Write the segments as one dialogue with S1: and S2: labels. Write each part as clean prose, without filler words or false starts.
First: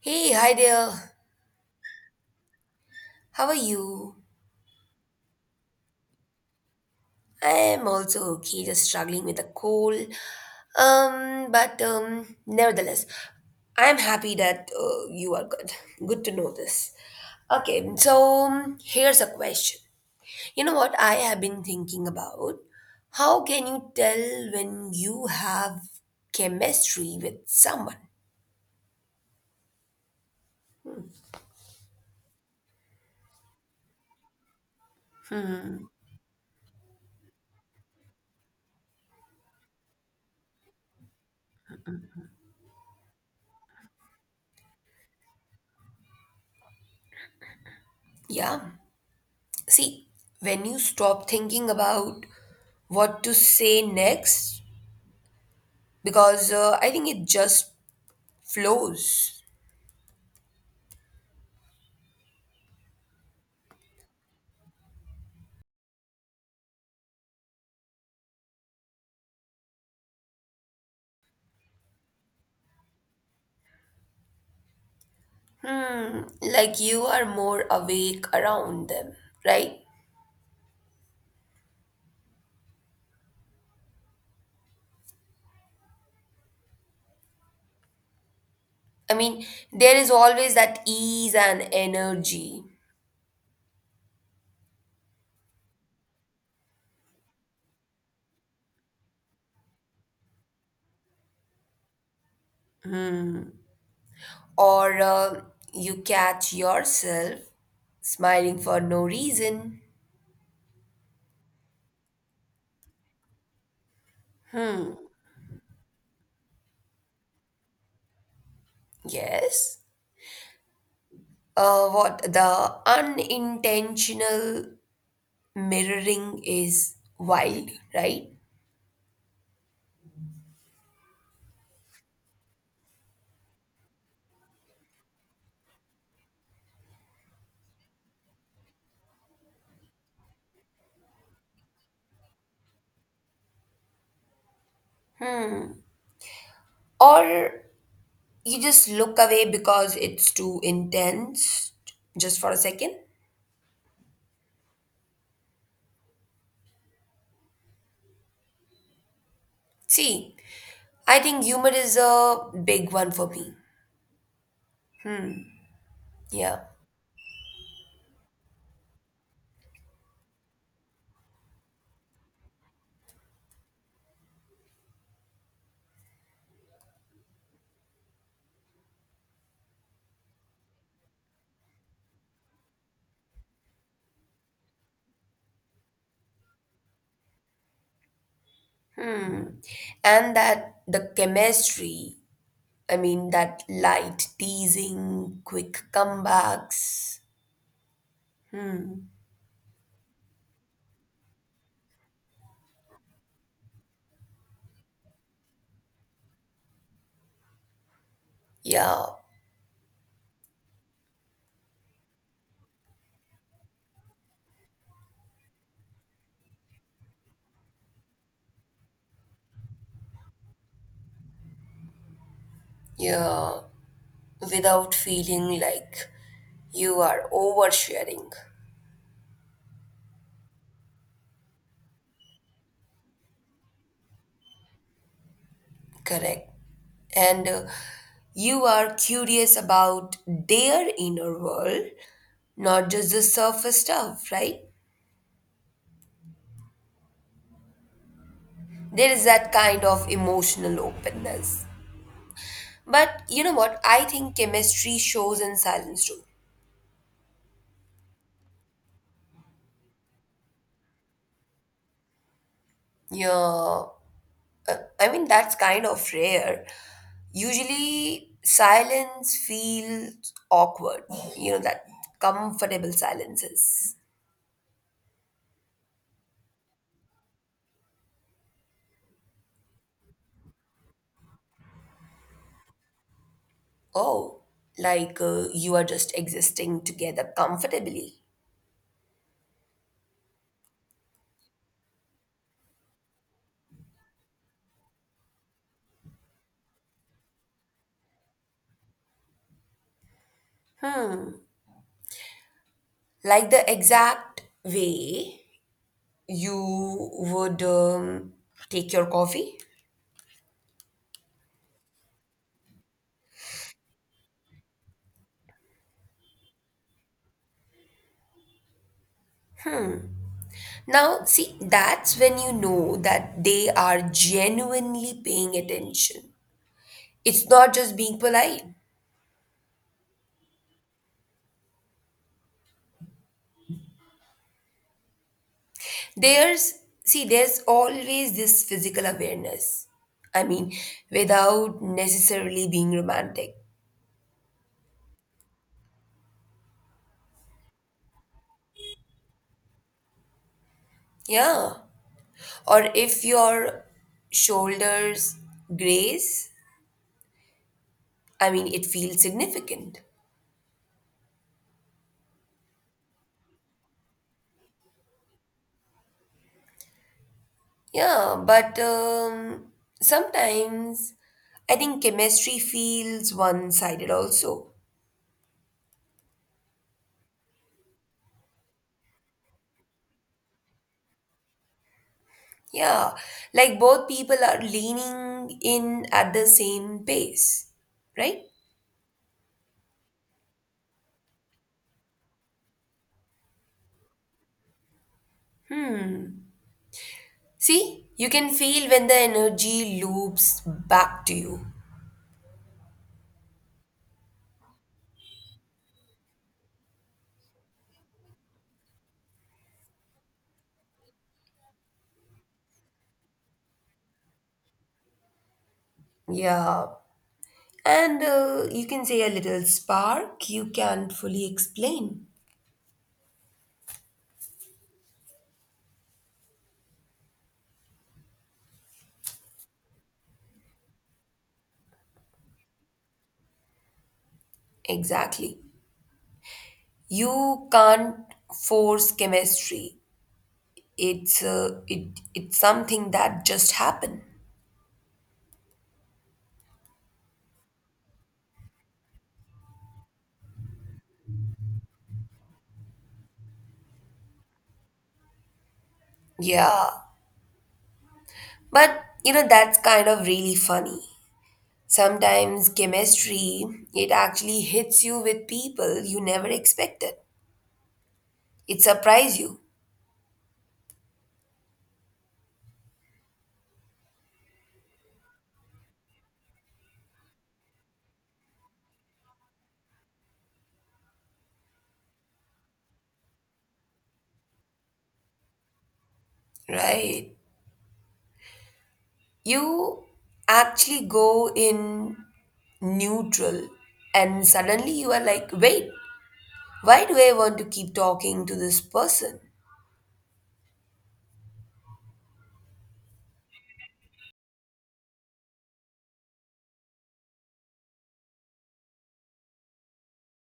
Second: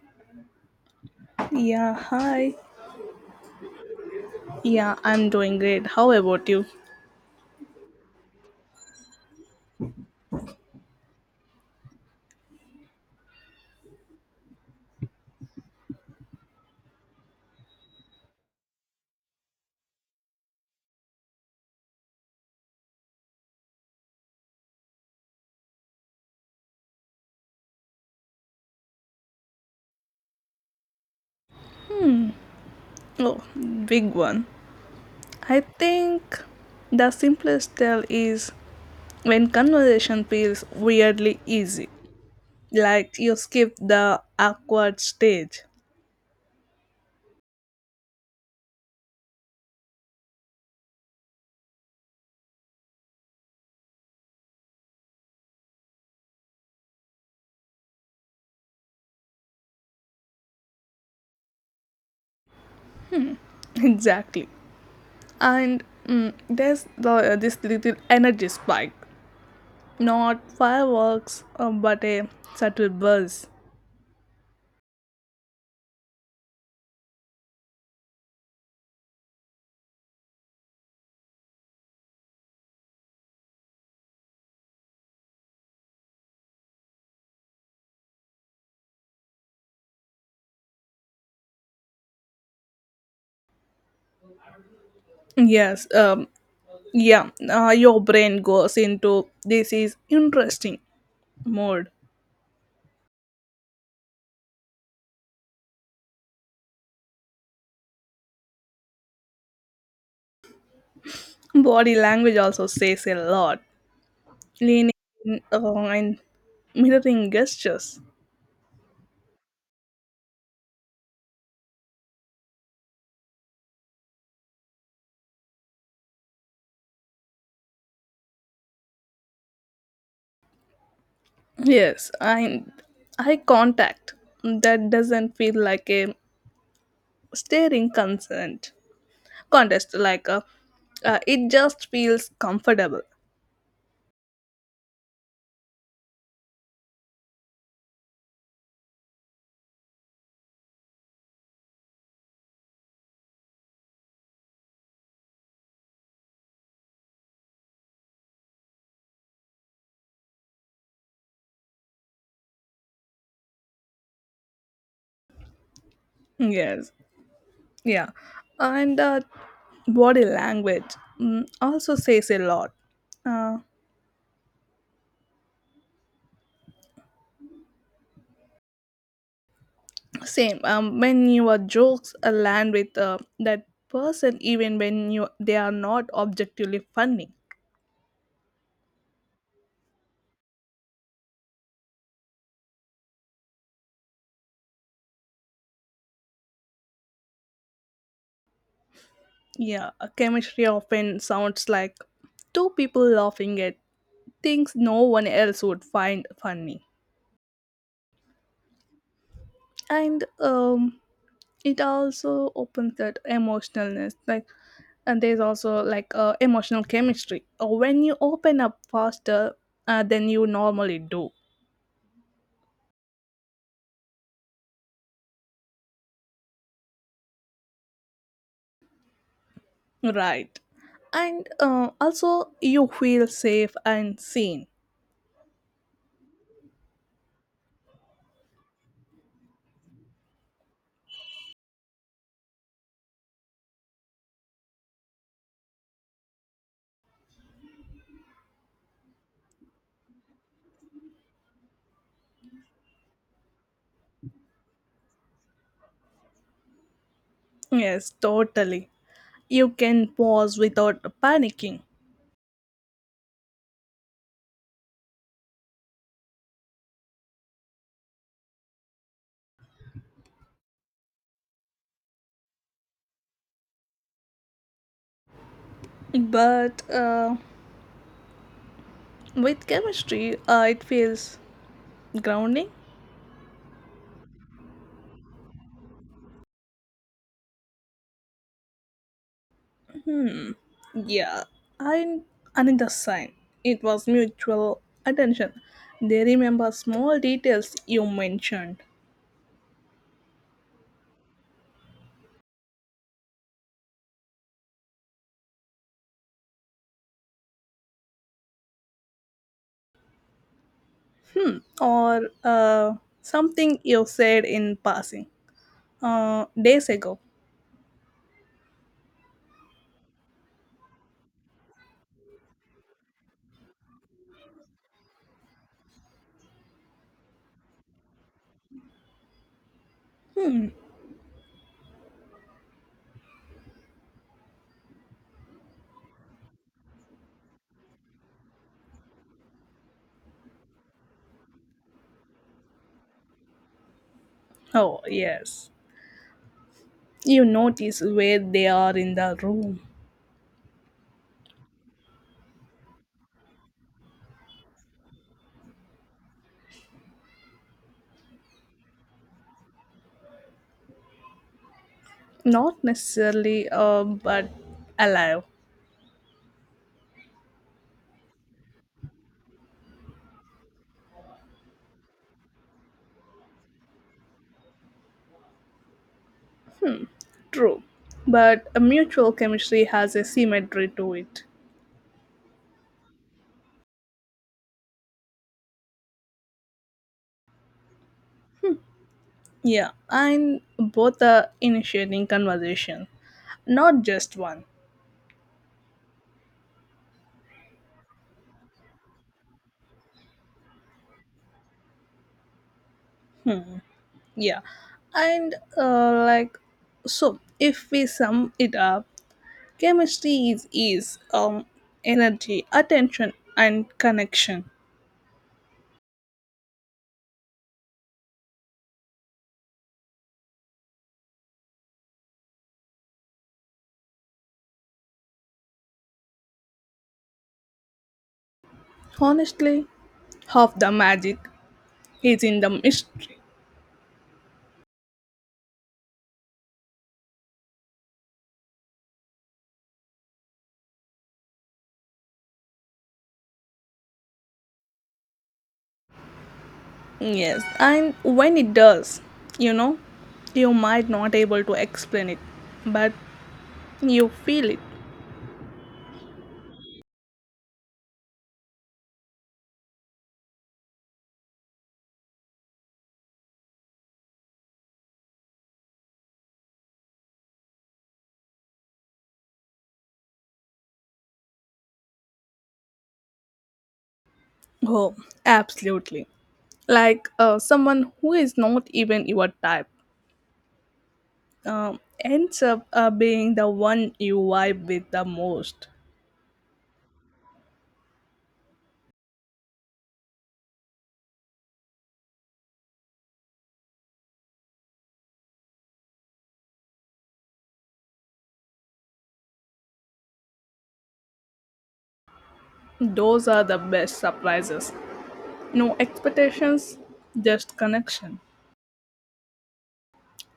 S1: Hey, hi there.
S2: Yeah, hi.
S1: How are you?
S2: Yeah, I'm doing great. How about you?
S1: I'm also okay, just struggling with a cold. But nevertheless, I'm happy that you are good. Good to know this. Okay, so here's a question. You know what I have been thinking about? How can you tell when you have chemistry with someone?
S2: Oh, big one. I think the simplest tell is when conversation feels weirdly easy, like you skip the awkward stage.
S1: Yeah. See, when you stop thinking about what to say next because I think it just flows.
S2: Exactly. And there's this little energy spike. Not fireworks, but a subtle buzz.
S1: Like you are more awake around them, right? I mean, there is always that ease and energy,
S2: Yes, yeah, your brain goes into this is interesting mode.
S1: or you catch yourself smiling for no reason.
S2: Body language also says a lot, leaning along and mirroring gestures.
S1: Yes. What the unintentional mirroring is wild, right?
S2: Yes, and eye contact that doesn't feel like a staring consent contest like a it just feels comfortable.
S1: Or you just look away because it's too intense just for a second. See, I think humor is a big one for me. Yeah.
S2: Yes, yeah, and body language also says a lot. Uh, same when your jokes land with that person even when you they are not objectively funny.
S1: mm. And that the chemistry, I mean that light teasing quick comebacks. Hmm.
S2: Yeah, chemistry often sounds like two people laughing at things no one else would find funny.
S1: Yeah,
S2: And it also opens that emotionalness, like and there's also emotional chemistry. When you open up faster than you normally do.
S1: yeah, without feeling like you are oversharing.
S2: Right. And also, you feel safe and seen.
S1: Correct. And you are curious about their inner world. Not just the surface stuff, right? There is that kind of emotional openness. But you know what? I think chemistry shows in silence too.
S2: Yes, totally. You can pause without panicking.
S1: Yeah, I mean, that's kind of rare. Usually, silence feels awkward, that comfortable silences.
S2: But with chemistry, it feels grounding.
S1: Oh, like you are just existing together comfortably.
S2: Hmm. Yeah. And another sign. It was mutual attention. They remember small details you mentioned,
S1: Like the exact way you would take your coffee.
S2: or something you said in passing days ago.
S1: Now, see, that's when you know that they are genuinely paying attention. It's not just being polite.
S2: Hmm.
S1: There's, See, there's always this physical awareness. I mean, without necessarily being romantic.
S2: Oh, yes. You notice where they are in the room,
S1: Yeah. Or if your shoulders graze, I mean, it feels significant.
S2: not necessarily but alive.
S1: Yeah, but sometimes I think chemistry feels one sided also.
S2: True, but a mutual chemistry has a symmetry to it.
S1: Yeah, like both people are leaning in at the same pace, right?
S2: Yeah, and both are initiating conversation, not just one.
S1: See, you can feel when the energy loops back to you.
S2: Hmm. Yeah, and like so if we sum it up, chemistry is ease, energy, attention, and connection.
S1: Yeah, and you can say a little spark you can't fully explain.
S2: Honestly, half the magic is in the mystery.
S1: Exactly. You can't force chemistry. It's something that just happened.
S2: Yes, and when it does, you know, you might not able to explain it, but you feel it.
S1: Yeah. But that's kind of really funny. Sometimes chemistry, it actually hits you with people you never expected. It surprised you.
S2: Oh, absolutely. Someone who is not even your type uh, ends up being the one you vibe with the most.
S1: Right. You actually go in neutral and suddenly you are like, wait, why do I want to keep talking to this person.
S2: Those are the best surprises. No expectations, just connection.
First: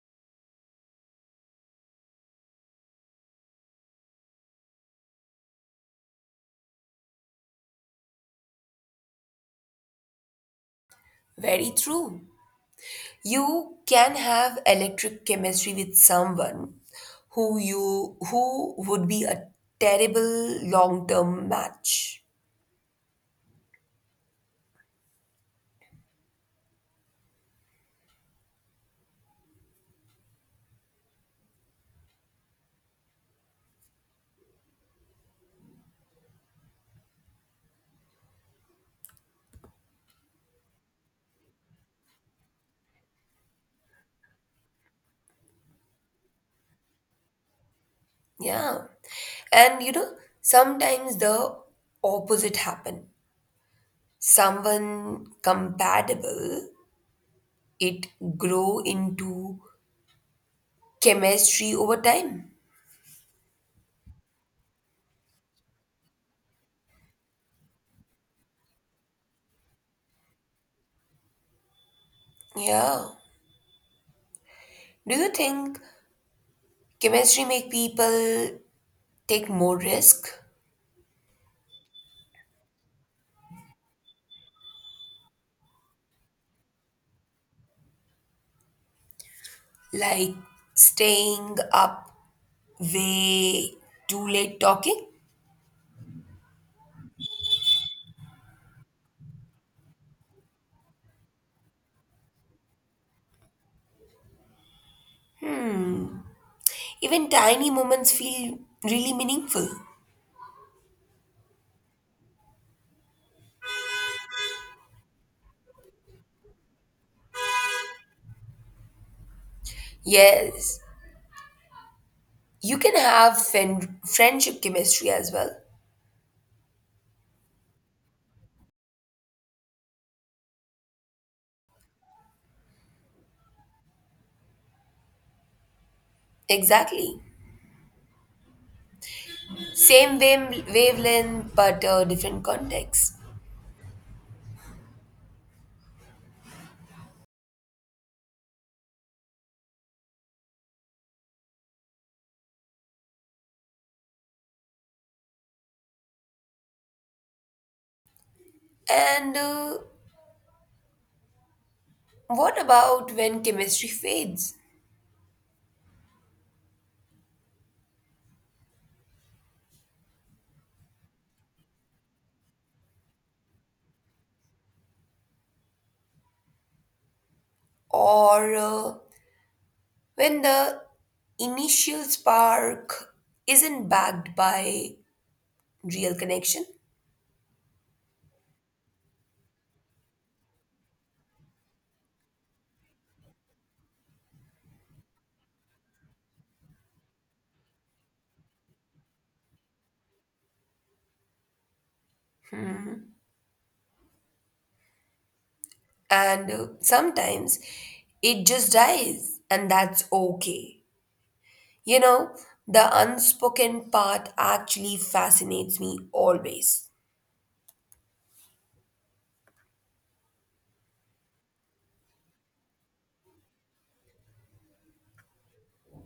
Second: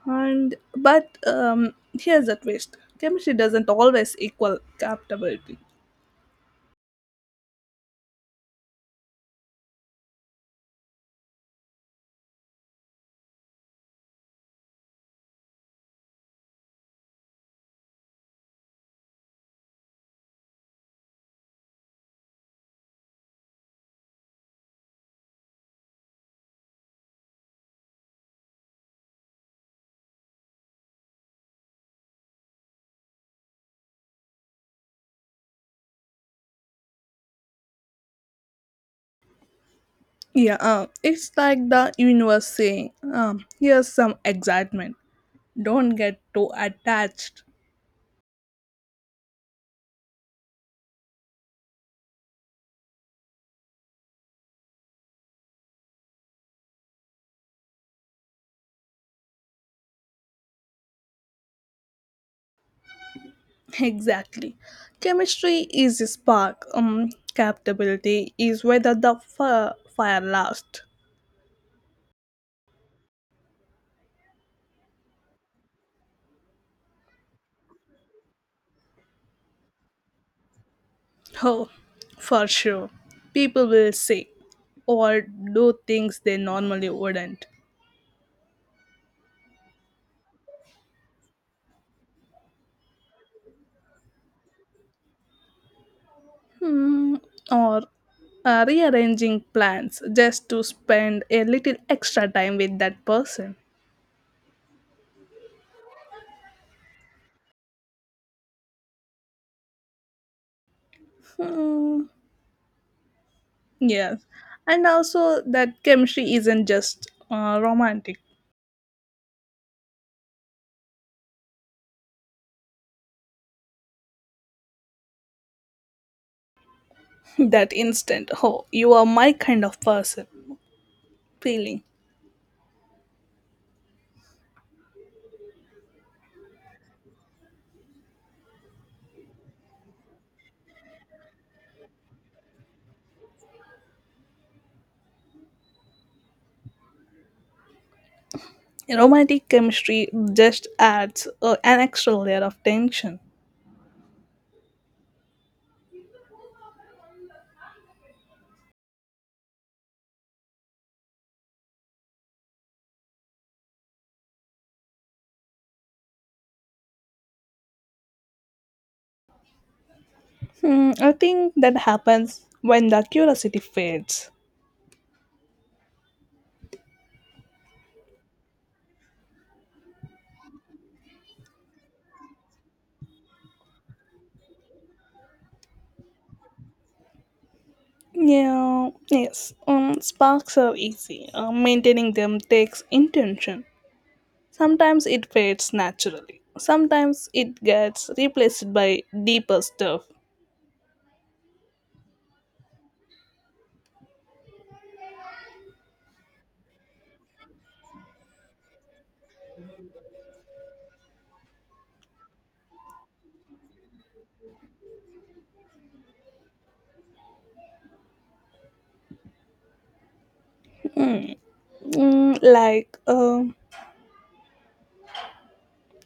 S2: And but here's the twist: chemistry doesn't always equal compatibility.
S1: Very true. You can have electric chemistry with someone who would be a terrible long term match.
S2: Yeah, it's like the universe saying, here's some excitement. Don't get too attached.
S1: Yeah. And sometimes the opposite happen. Someone compatible, it grow into chemistry over time.
S2: Exactly. Chemistry is a spark. Captability is whether the fire lasts.
S1: Yeah. Do you think chemistry make people take more risk,
S2: Oh, for sure. People will say or do things they normally wouldn't.
S1: like staying up way too late talking?
S2: Hmm, or rearranging plans just to spend a little extra time with that person.
S1: Hmm. Even tiny moments feel really meaningful.
S2: Hmm. Yes. And also, that chemistry isn't just romantic.
S1: Yes, you can have friendship chemistry as well.
S2: That instant, oh, you are my kind of person feeling.
S1: Exactly. Same wavelength, but different context.
S2: Romantic chemistry just adds an extra layer of tension.
S1: And what about when chemistry fades?
S2: Hmm, I think that happens when the curiosity fades.
S1: Or when the initial spark isn't backed by real connection?
S2: Yeah, yes. Sparks are easy. Maintaining them takes intention. Sometimes it fades naturally. Sometimes it gets replaced by deeper stuff.
S1: And sometimes it just dies and that's okay. you know the unspoken part actually fascinates me always.
S2: Mm, like uh,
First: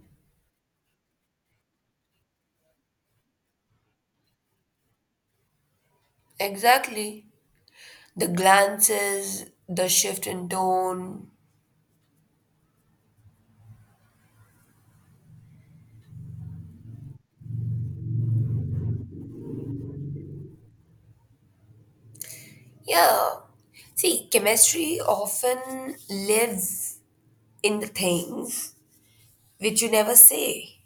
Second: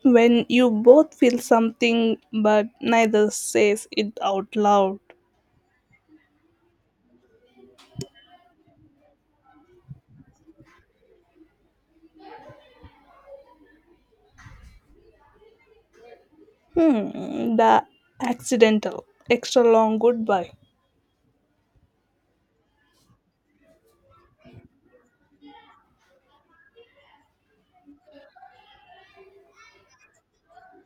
S2: when you both feel something but neither says it out loud.
S1: Exactly. The glances, the shift in tone.
S2: Hmm, the accidental, extra long goodbye.
S1: Yeah. See, chemistry often lives in the things which you never say.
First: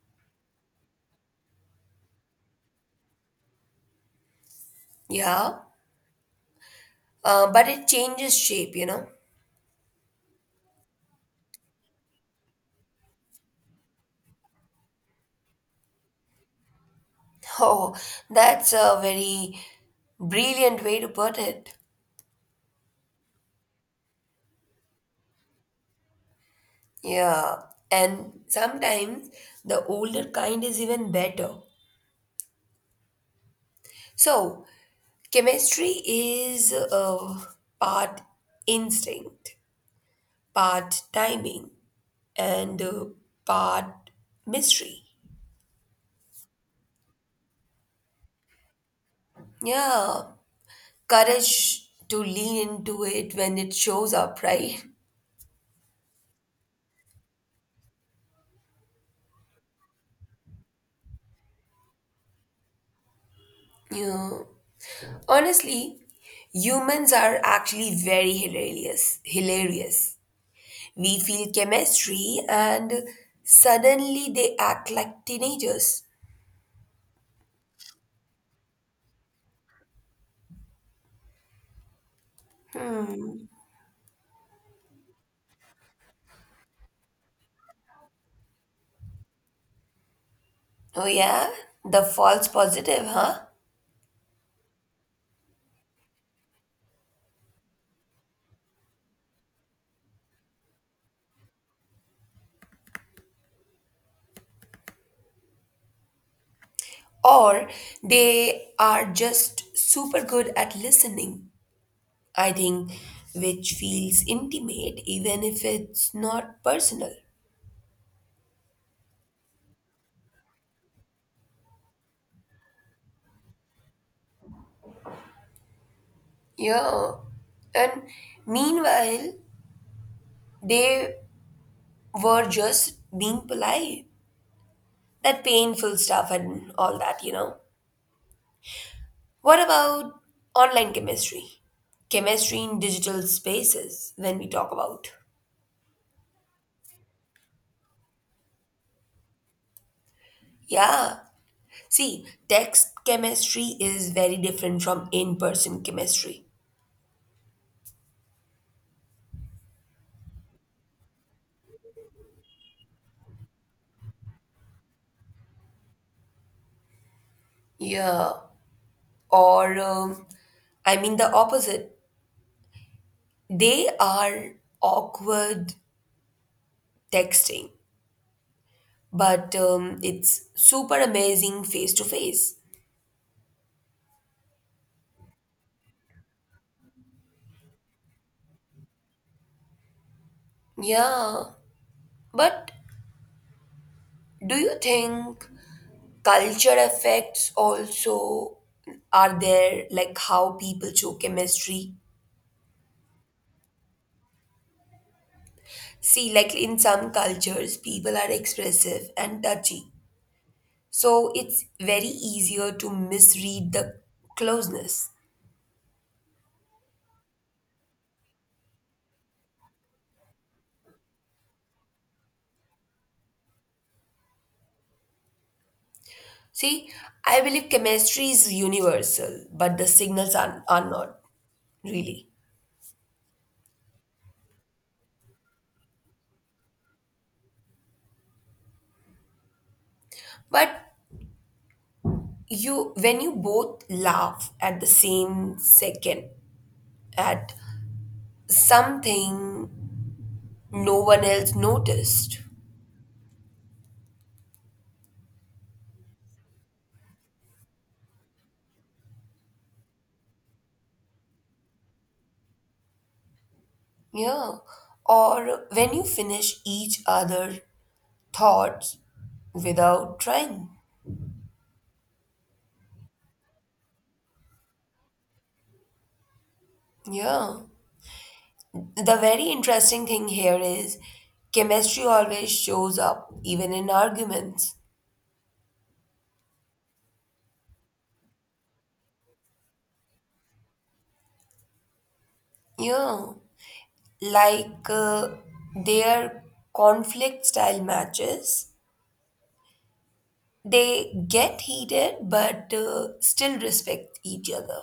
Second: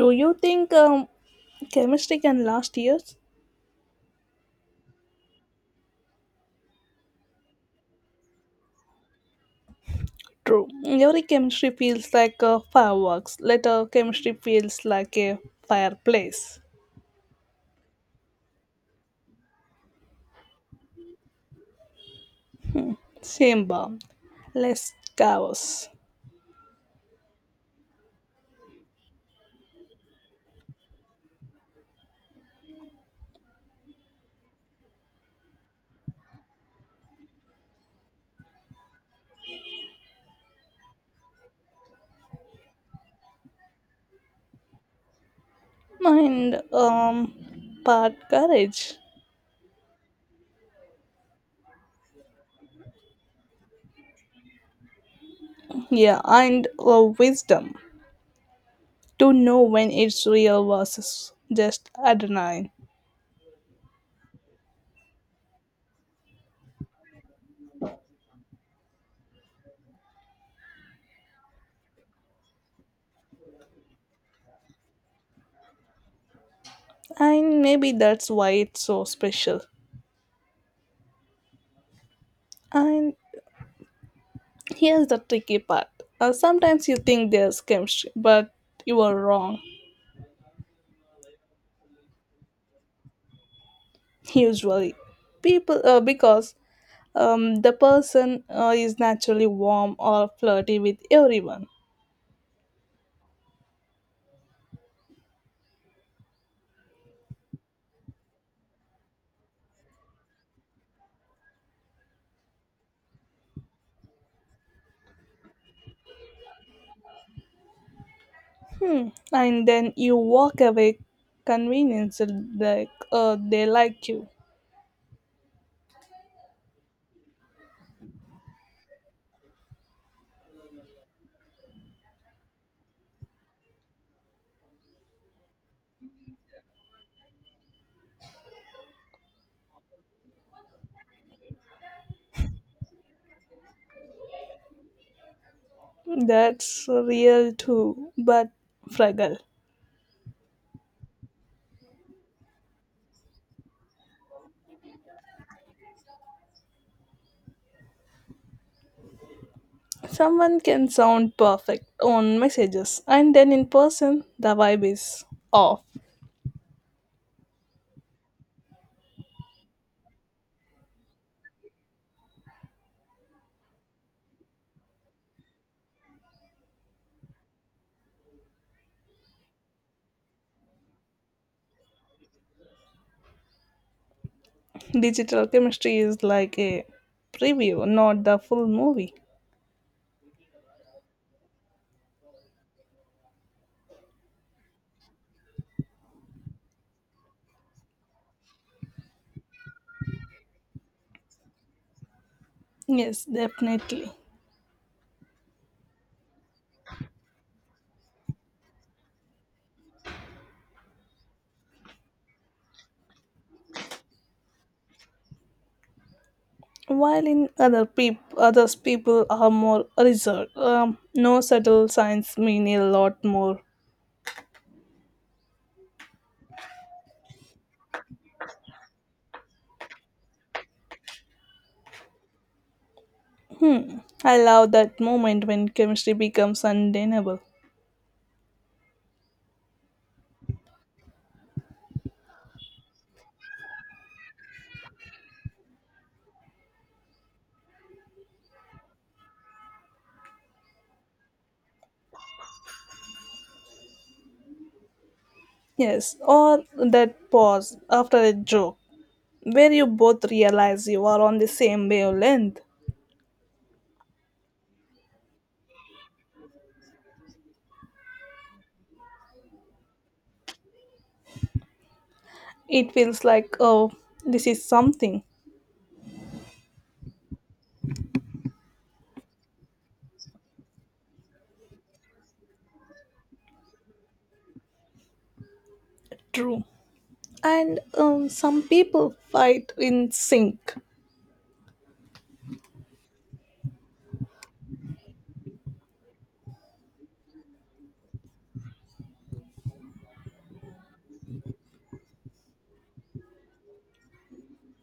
S2: Do you think chemistry can last years?
S1: Yeah, but it changes shape.
S2: True. Every chemistry feels like a fireworks. Later, chemistry feels like a fireplace,
S1: Oh, that's a very brilliant way to put it.
S2: chamber, less chaos,
S1: Yeah, and sometimes the older kind is even better. So, chemistry is part instinct, part timing, and part mystery.
S2: and part courage.
S1: Yeah, courage to lean into it when it shows up, right?
S2: Yeah, and wisdom. To know when it's real versus just adrenaline.
S1: Yeah. Honestly, humans are actually very hilarious. Hilarious. We feel chemistry and suddenly they act like teenagers.
S2: And maybe that's why it's so special. And here's the tricky part. Sometimes you think there's chemistry, but you are wrong.
S1: Oh, yeah? The false positive, huh?
S2: Usually, people because the person is naturally warm or flirty with everyone.
S1: Or they are just super good at listening, I think, which feels intimate even if it's not personal.
S2: Hmm. And then you walk away convinced that they like you.
S1: Yeah. And meanwhile, they were just being polite. That painful stuff and all that. What about online chemistry? Chemistry in digital spaces, when we talk about.
S2: That's real too, but fragile.
S1: Yeah. See, text chemistry is very different from in person chemistry.
S2: Someone can sound perfect on messages, and then in person, the vibe is off.
S1: Yeah. Or, I mean, the opposite. They are awkward texting, but it's super amazing face to face.
S2: Digital chemistry is like a preview, not the full movie.
S1: Yeah. But do you think culture effects also are there, like how people show chemistry?
S2: Yes, definitely.
S1: See, like in some cultures, people are expressive and touchy. So it's very easier to misread the closeness.
S2: While in others people are more reserved. No subtle signs mean a lot more.
S1: See, I believe chemistry is universal, but the signals are not really.
S2: Hmm. I love that moment when chemistry becomes undeniable.
S1: But you When you both laugh at the same second at something no one else noticed.
S2: Yes, or that pause after a joke where you both realize you are on the same wavelength.
S1: Yeah. Or when you finish each other thoughts without trying.
S2: It feels like, oh, this is something
S1: Yeah. The very interesting thing here is chemistry always shows up even in arguments.
S2: true. And some people fight in sync
S1: Yeah. Like their conflict style matches, they get heated but still respect each other.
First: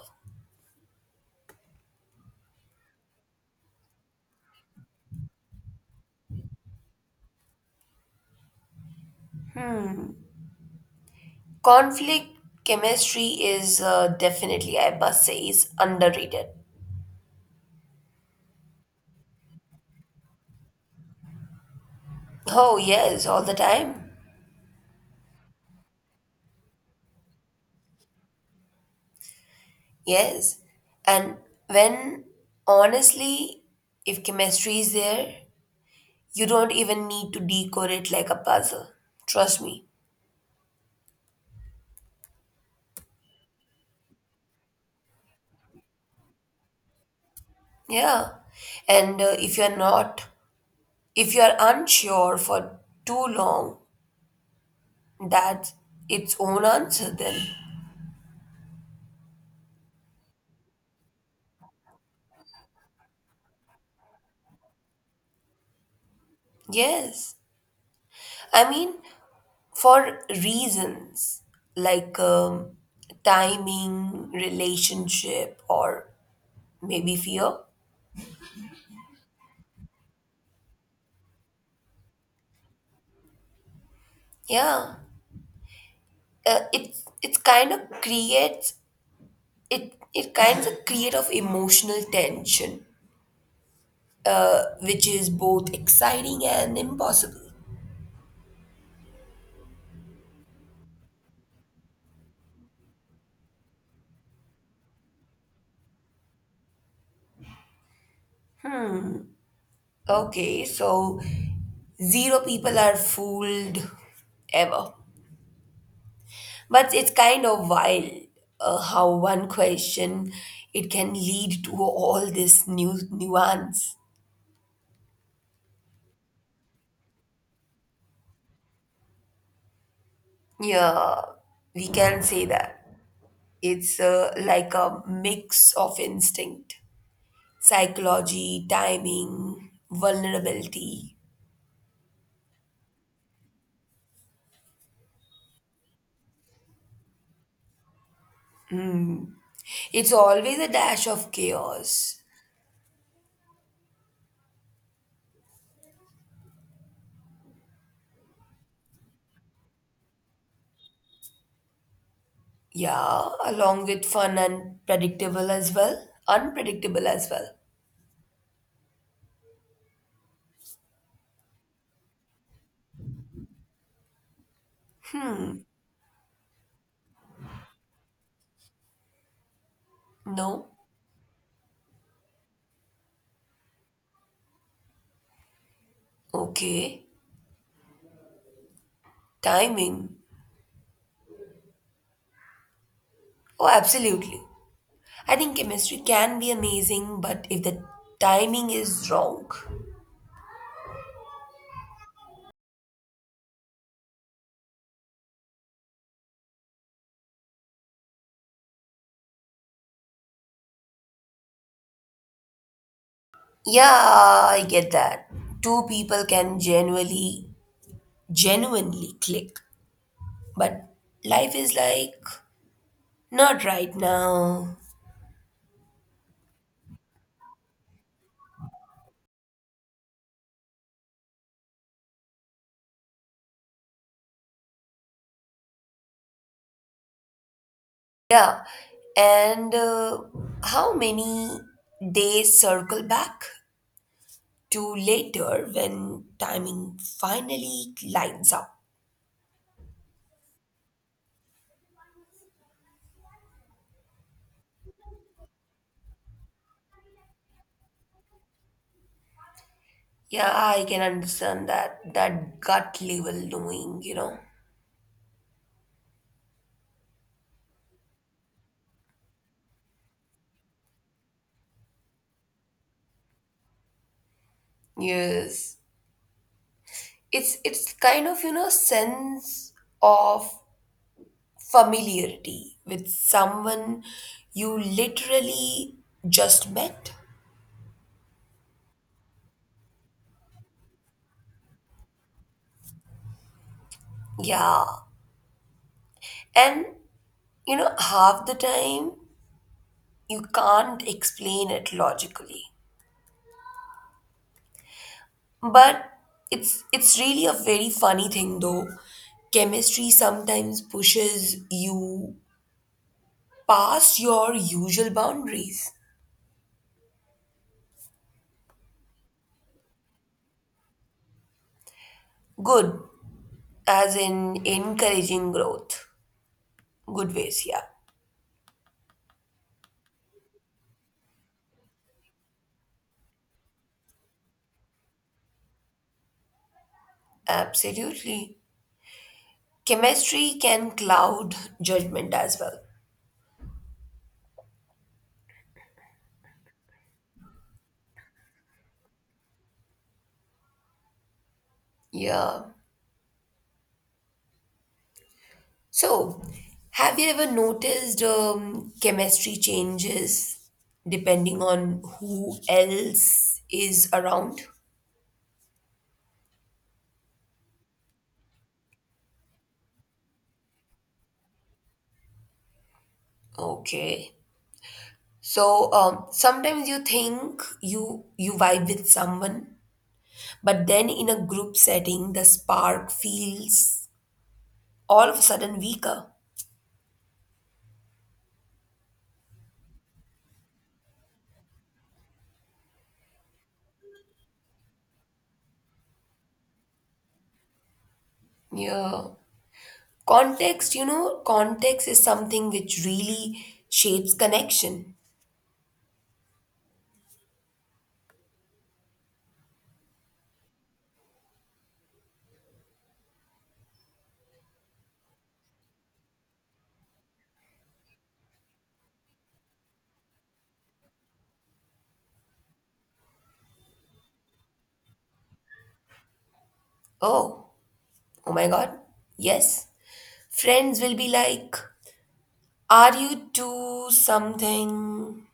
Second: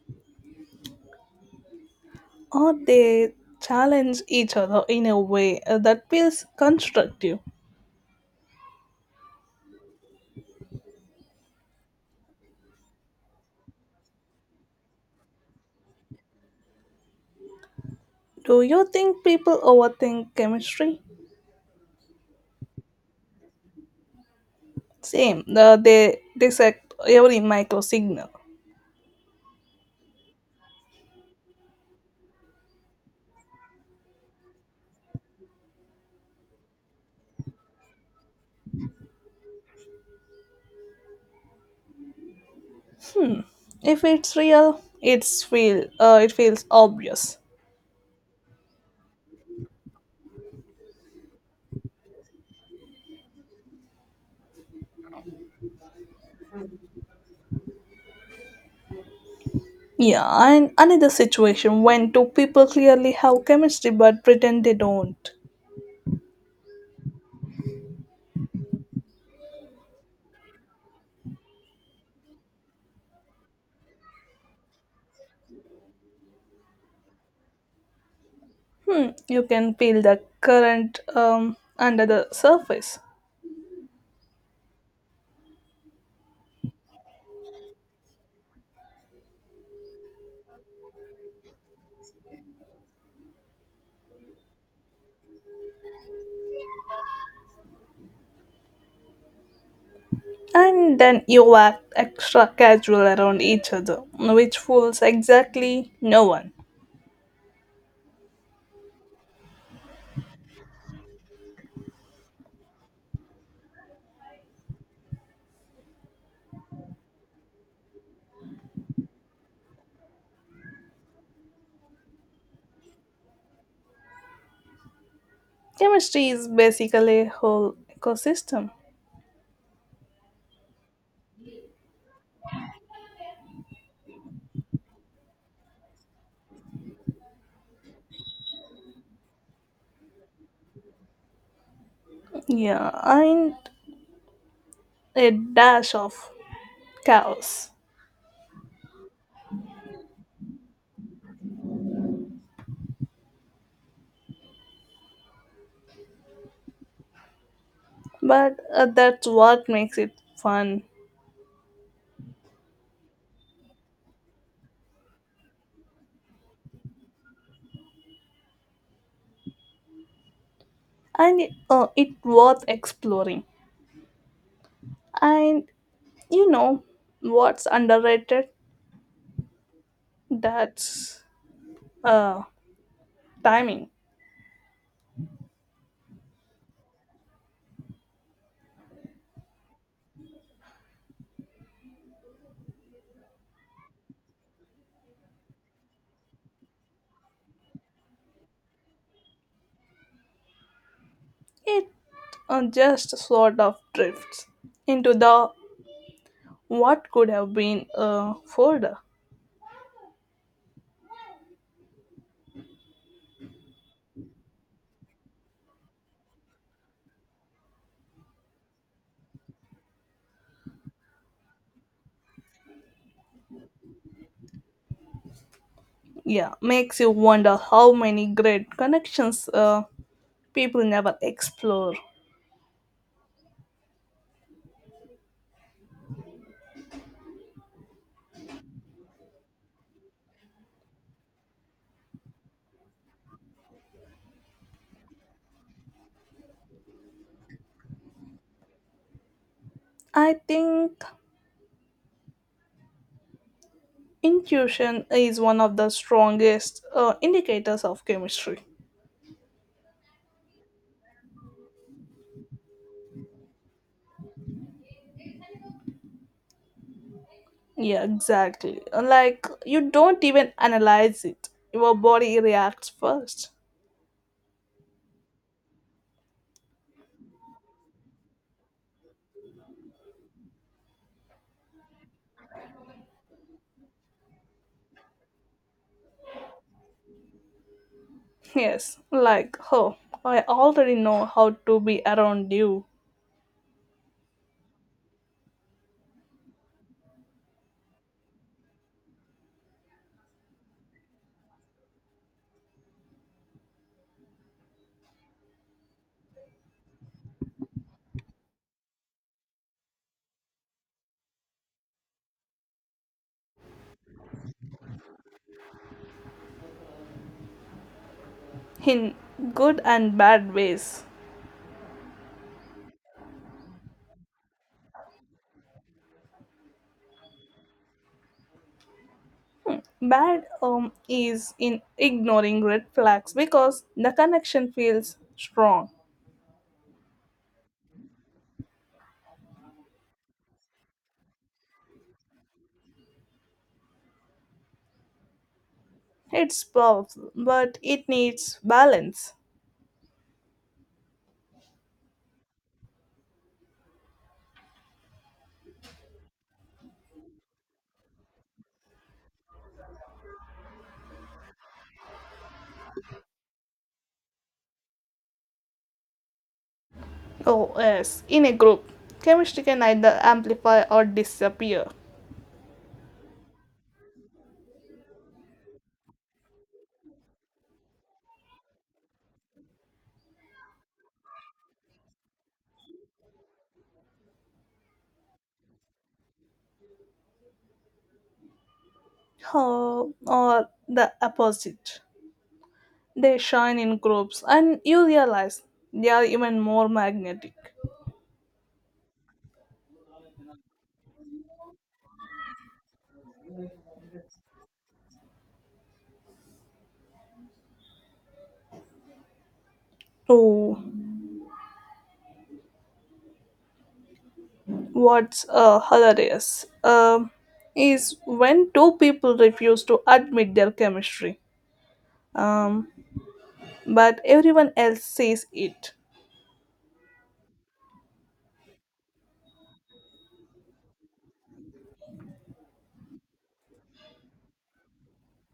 S2: or they challenge each other in a way that feels constructive.
S1: Conflict chemistry is definitely, I must say, is underrated.
S2: Do you think people overthink chemistry?
S1: Oh, yes, all the time.
S2: Same, they dissect every micro signal.
S1: Yes. And when, honestly, if chemistry is there, you don't even need to decode it like a puzzle. Trust me.
S2: If it's real, it feels obvious.
S1: Yeah. And if you're not, if you're unsure for too long, that's its own answer then.
S2: Yeah, and another situation when two people clearly have chemistry but pretend they don't.
S1: Yes. I mean, for reasons like timing, relationship, or maybe fear.
S2: Hmm, you can feel the current under the surface.
S1: Yeah. It's kind of creates, it kinds of create of emotional tension, which is both exciting and impossible.
S2: And then you act extra casual around each other, which fools exactly no one.
S1: Okay, so zero people are fooled ever. But it's kind of wild how one question, it can lead to all this new nuance.
S2: Chemistry is basically a whole ecosystem.
S1: Yeah, we can say that it's like a mix of instinct, psychology, timing, vulnerability.
S2: Yeah, and a dash of chaos.
S1: It's always a dash of chaos.
S2: But that's what makes it fun.
S1: Yeah, along with fun and predictable as well. Unpredictable as well.
S2: And it's worth exploring. And you know what's underrated?
S1: No?
S2: That's uh, timing.
S1: Okay. Timing. Oh, absolutely. I think chemistry can be amazing, but if the timing is wrong.
S2: It just sort of drifts into the what could have been folder.
S1: Yeah, I get that. Two people can genuinely, genuinely click. But life is like, not right now.
S2: Yeah, makes you wonder how many great connections people never explore.
S1: Yeah, and how many days circle back to later when timing finally lines up.
S2: I think intuition is one of the strongest indicators of chemistry.
S1: Yeah, I can understand that, that gut level knowing.
S2: Yeah, exactly. Like you don't even analyze it. Your body reacts first.
S1: Yes. It's kind of, sense of familiarity with someone you literally just met.
S2: Yes, like, oh, I already know how to be around you
S1: Yeah. And half the time you can't explain it logically, but it's really a very funny thing, though chemistry sometimes pushes you past your usual boundaries.
S2: in good and bad ways.
S1: Good, as in encouraging growth, good ways. Yeah.
S2: Bad is in ignoring red flags because the connection feels strong.
S1: Absolutely, chemistry can cloud judgment as well.
S2: It's powerful, but it needs balance.
S1: Yeah. So, have you ever noticed chemistry changes depending on who else is around?
S2: Oh yes, in a group, chemistry can either amplify or disappear.
S1: Okay. So, sometimes you think you vibe with someone, but then in a group setting, the spark feels all of a sudden weaker.
S2: Oh, or the opposite. They shine in groups and you realize they are even more magnetic.
S1: Yeah. Context is something which really shapes connection.
S2: Oh, what's hilarious is when two people refuse to admit their chemistry, um, but everyone else sees it.
S1: Oh, oh my God. Yes. Friends will be like, are you to something?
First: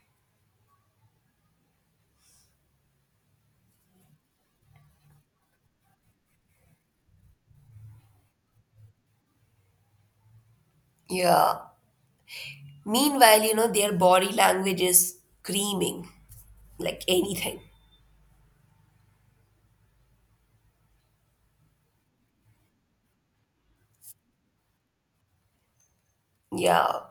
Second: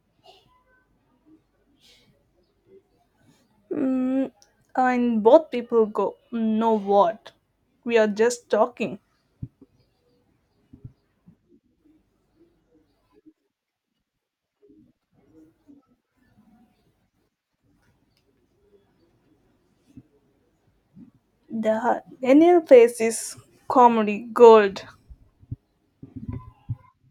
S2: Mm, and both people go, no, what? We are just talking.
S1: Yeah. Meanwhile, their body language is screaming like anything.
S2: The Daniel face is comedy gold.
S1: Yeah.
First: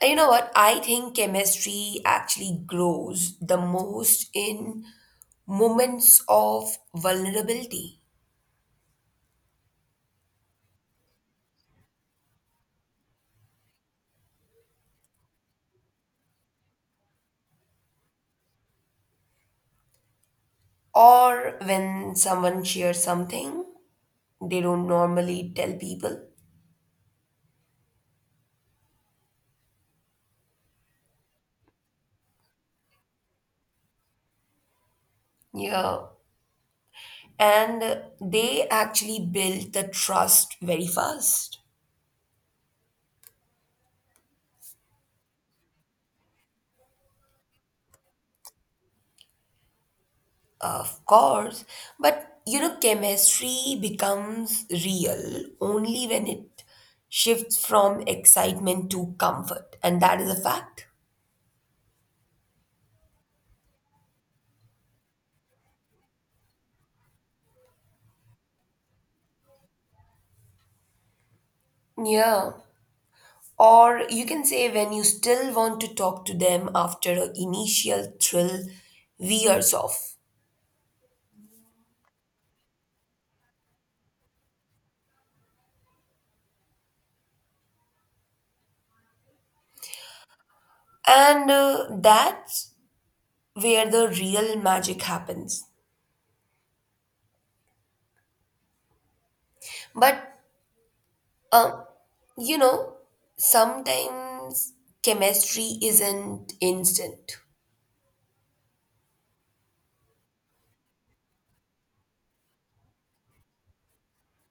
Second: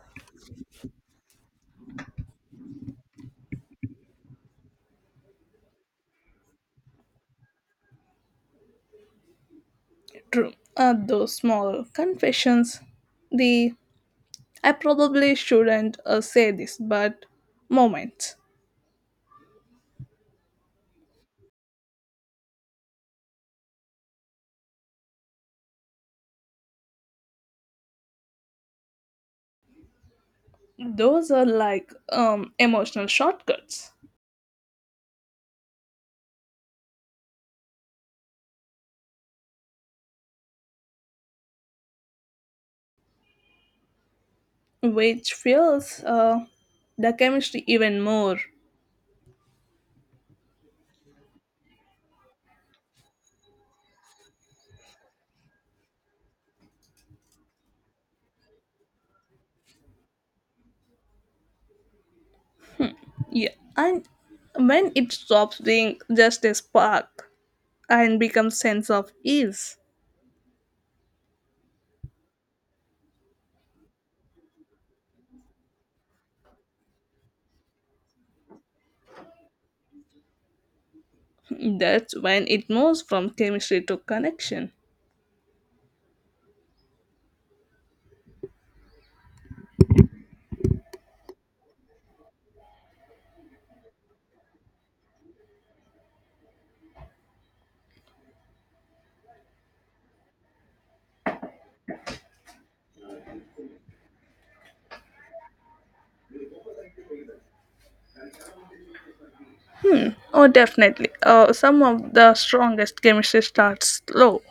S1: And you know what? I think chemistry actually grows the most in moments of vulnerability,
S2: True. Those small confessions, the I probably shouldn't say this, but moments,
S1: or when someone shares something they don't normally tell people.
S2: those are like emotional shortcuts,
S1: Yeah. And they actually build the trust very fast.
S2: which fuels the chemistry even more.
S1: Of course, but chemistry becomes real only when it shifts from excitement to comfort, and that is a fact.
S2: Yeah, and when it stops being just a spark and becomes sense of ease,
S1: Yeah. Or you can say when you still want to talk to them after an initial thrill wears off.
S2: that's when it moves from chemistry to connection.
S1: And that's where the real magic happens. But, um, you know, sometimes chemistry isn't instant.
S2: Oh, definitely. Some of the strongest chemistry starts slow.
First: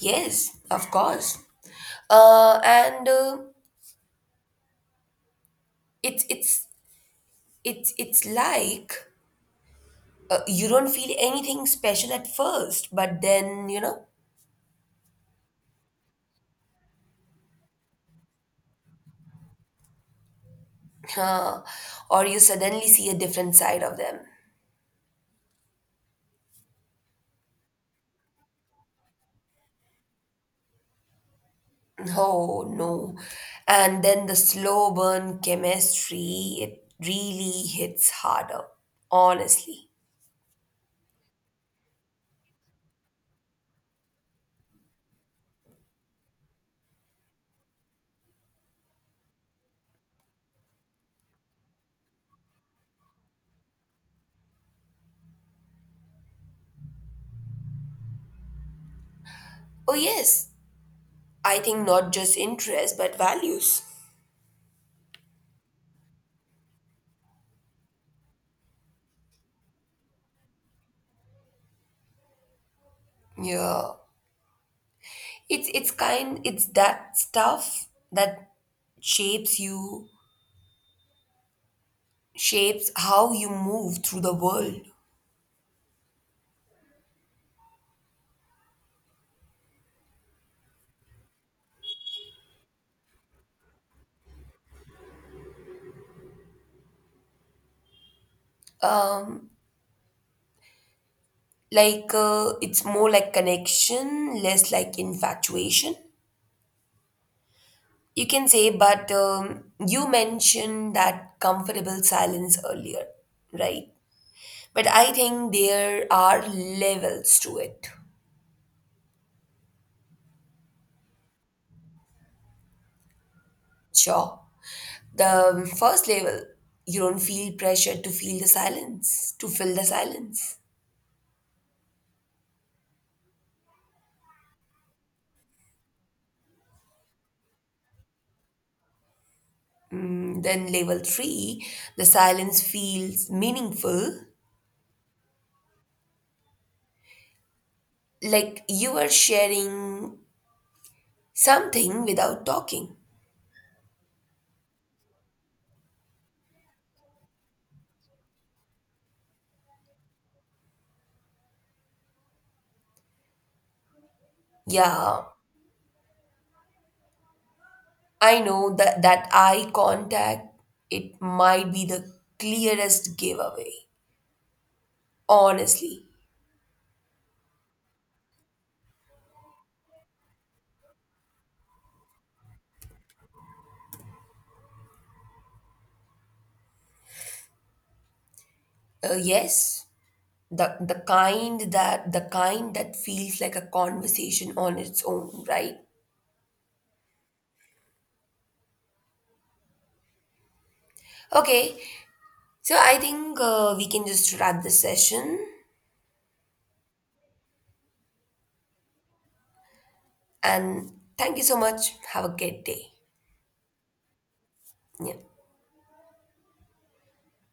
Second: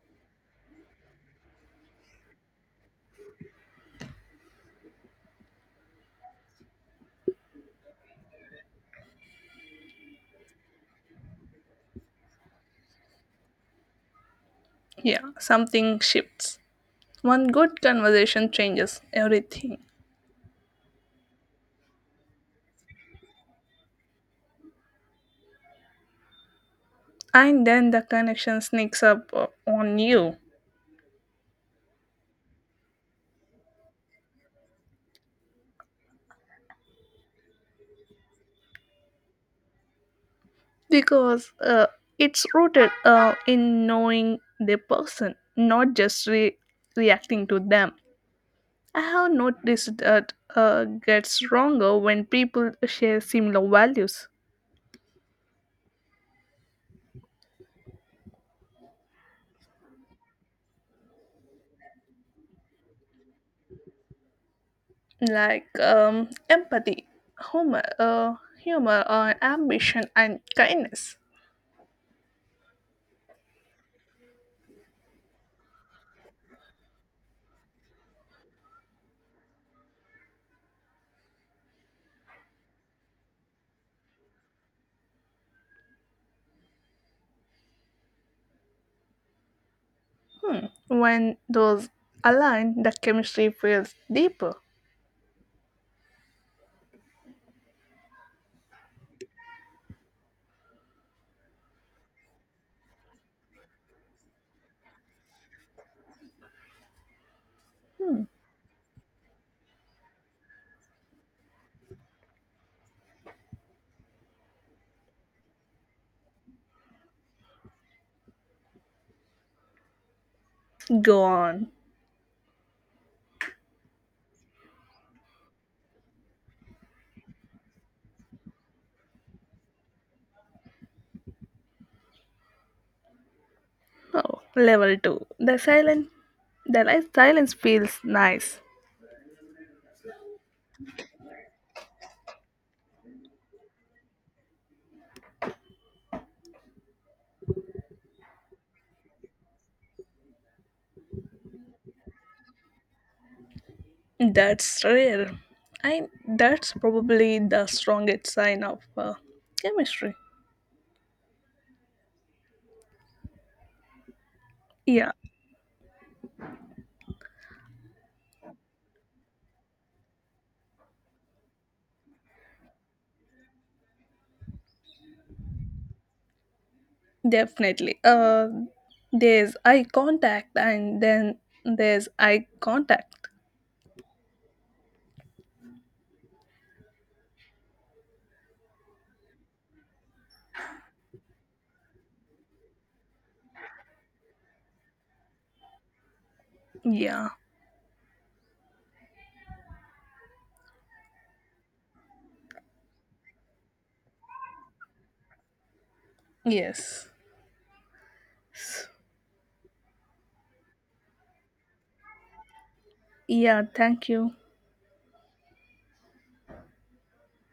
S1: Yes, of course. And it's it's it's like, you don't feel anything special at first, but then.
S2: Yeah, something shifts. One good conversation changes everything,
S1: uh, or you suddenly see a different side of them.
S2: and then the connection sneaks up on you.
S1: Oh no! And then the slow burn chemistry, it really hits harder, honestly.
S2: Because it's rooted in knowing the person, not just reacting to them. I have noticed that gets stronger when people share similar values
S1: Oh yes, I think not just interest but values.
S2: like empathy, humor, ambition, and kindness.
S1: Yeah. It's that stuff that shapes you, shapes how you move through the world.
S2: Hmm. When those align, the chemistry feels deeper.
S1: Um, like, it's more like connection, less like infatuation.
S2: Hmm.
S1: You can say, but you mentioned that comfortable silence earlier, right? But I think there are levels to it.
S2: Go on.
S1: Sure. The first level, you don't feel pressure to fill the silence.
S2: Oh, level two. The silence feels nice.
S1: Then level three, the silence feels meaningful, like you are sharing something without talking.
S2: That's rare. I that's probably the strongest sign of chemistry. Yeah,
S1: Yeah, I know that that eye contact, it might be the clearest giveaway. Honestly,
S2: definitely. There's eye contact, and then there's eye contact.
S1: yes, the kind that feels like a conversation on its own, right?
S2: Yeah.
S1: Okay, so I think we can just wrap this session.
S2: Yes.
S1: And thank you so much. Have a great day.
S2: Yeah. Thank you.
S1: Нет.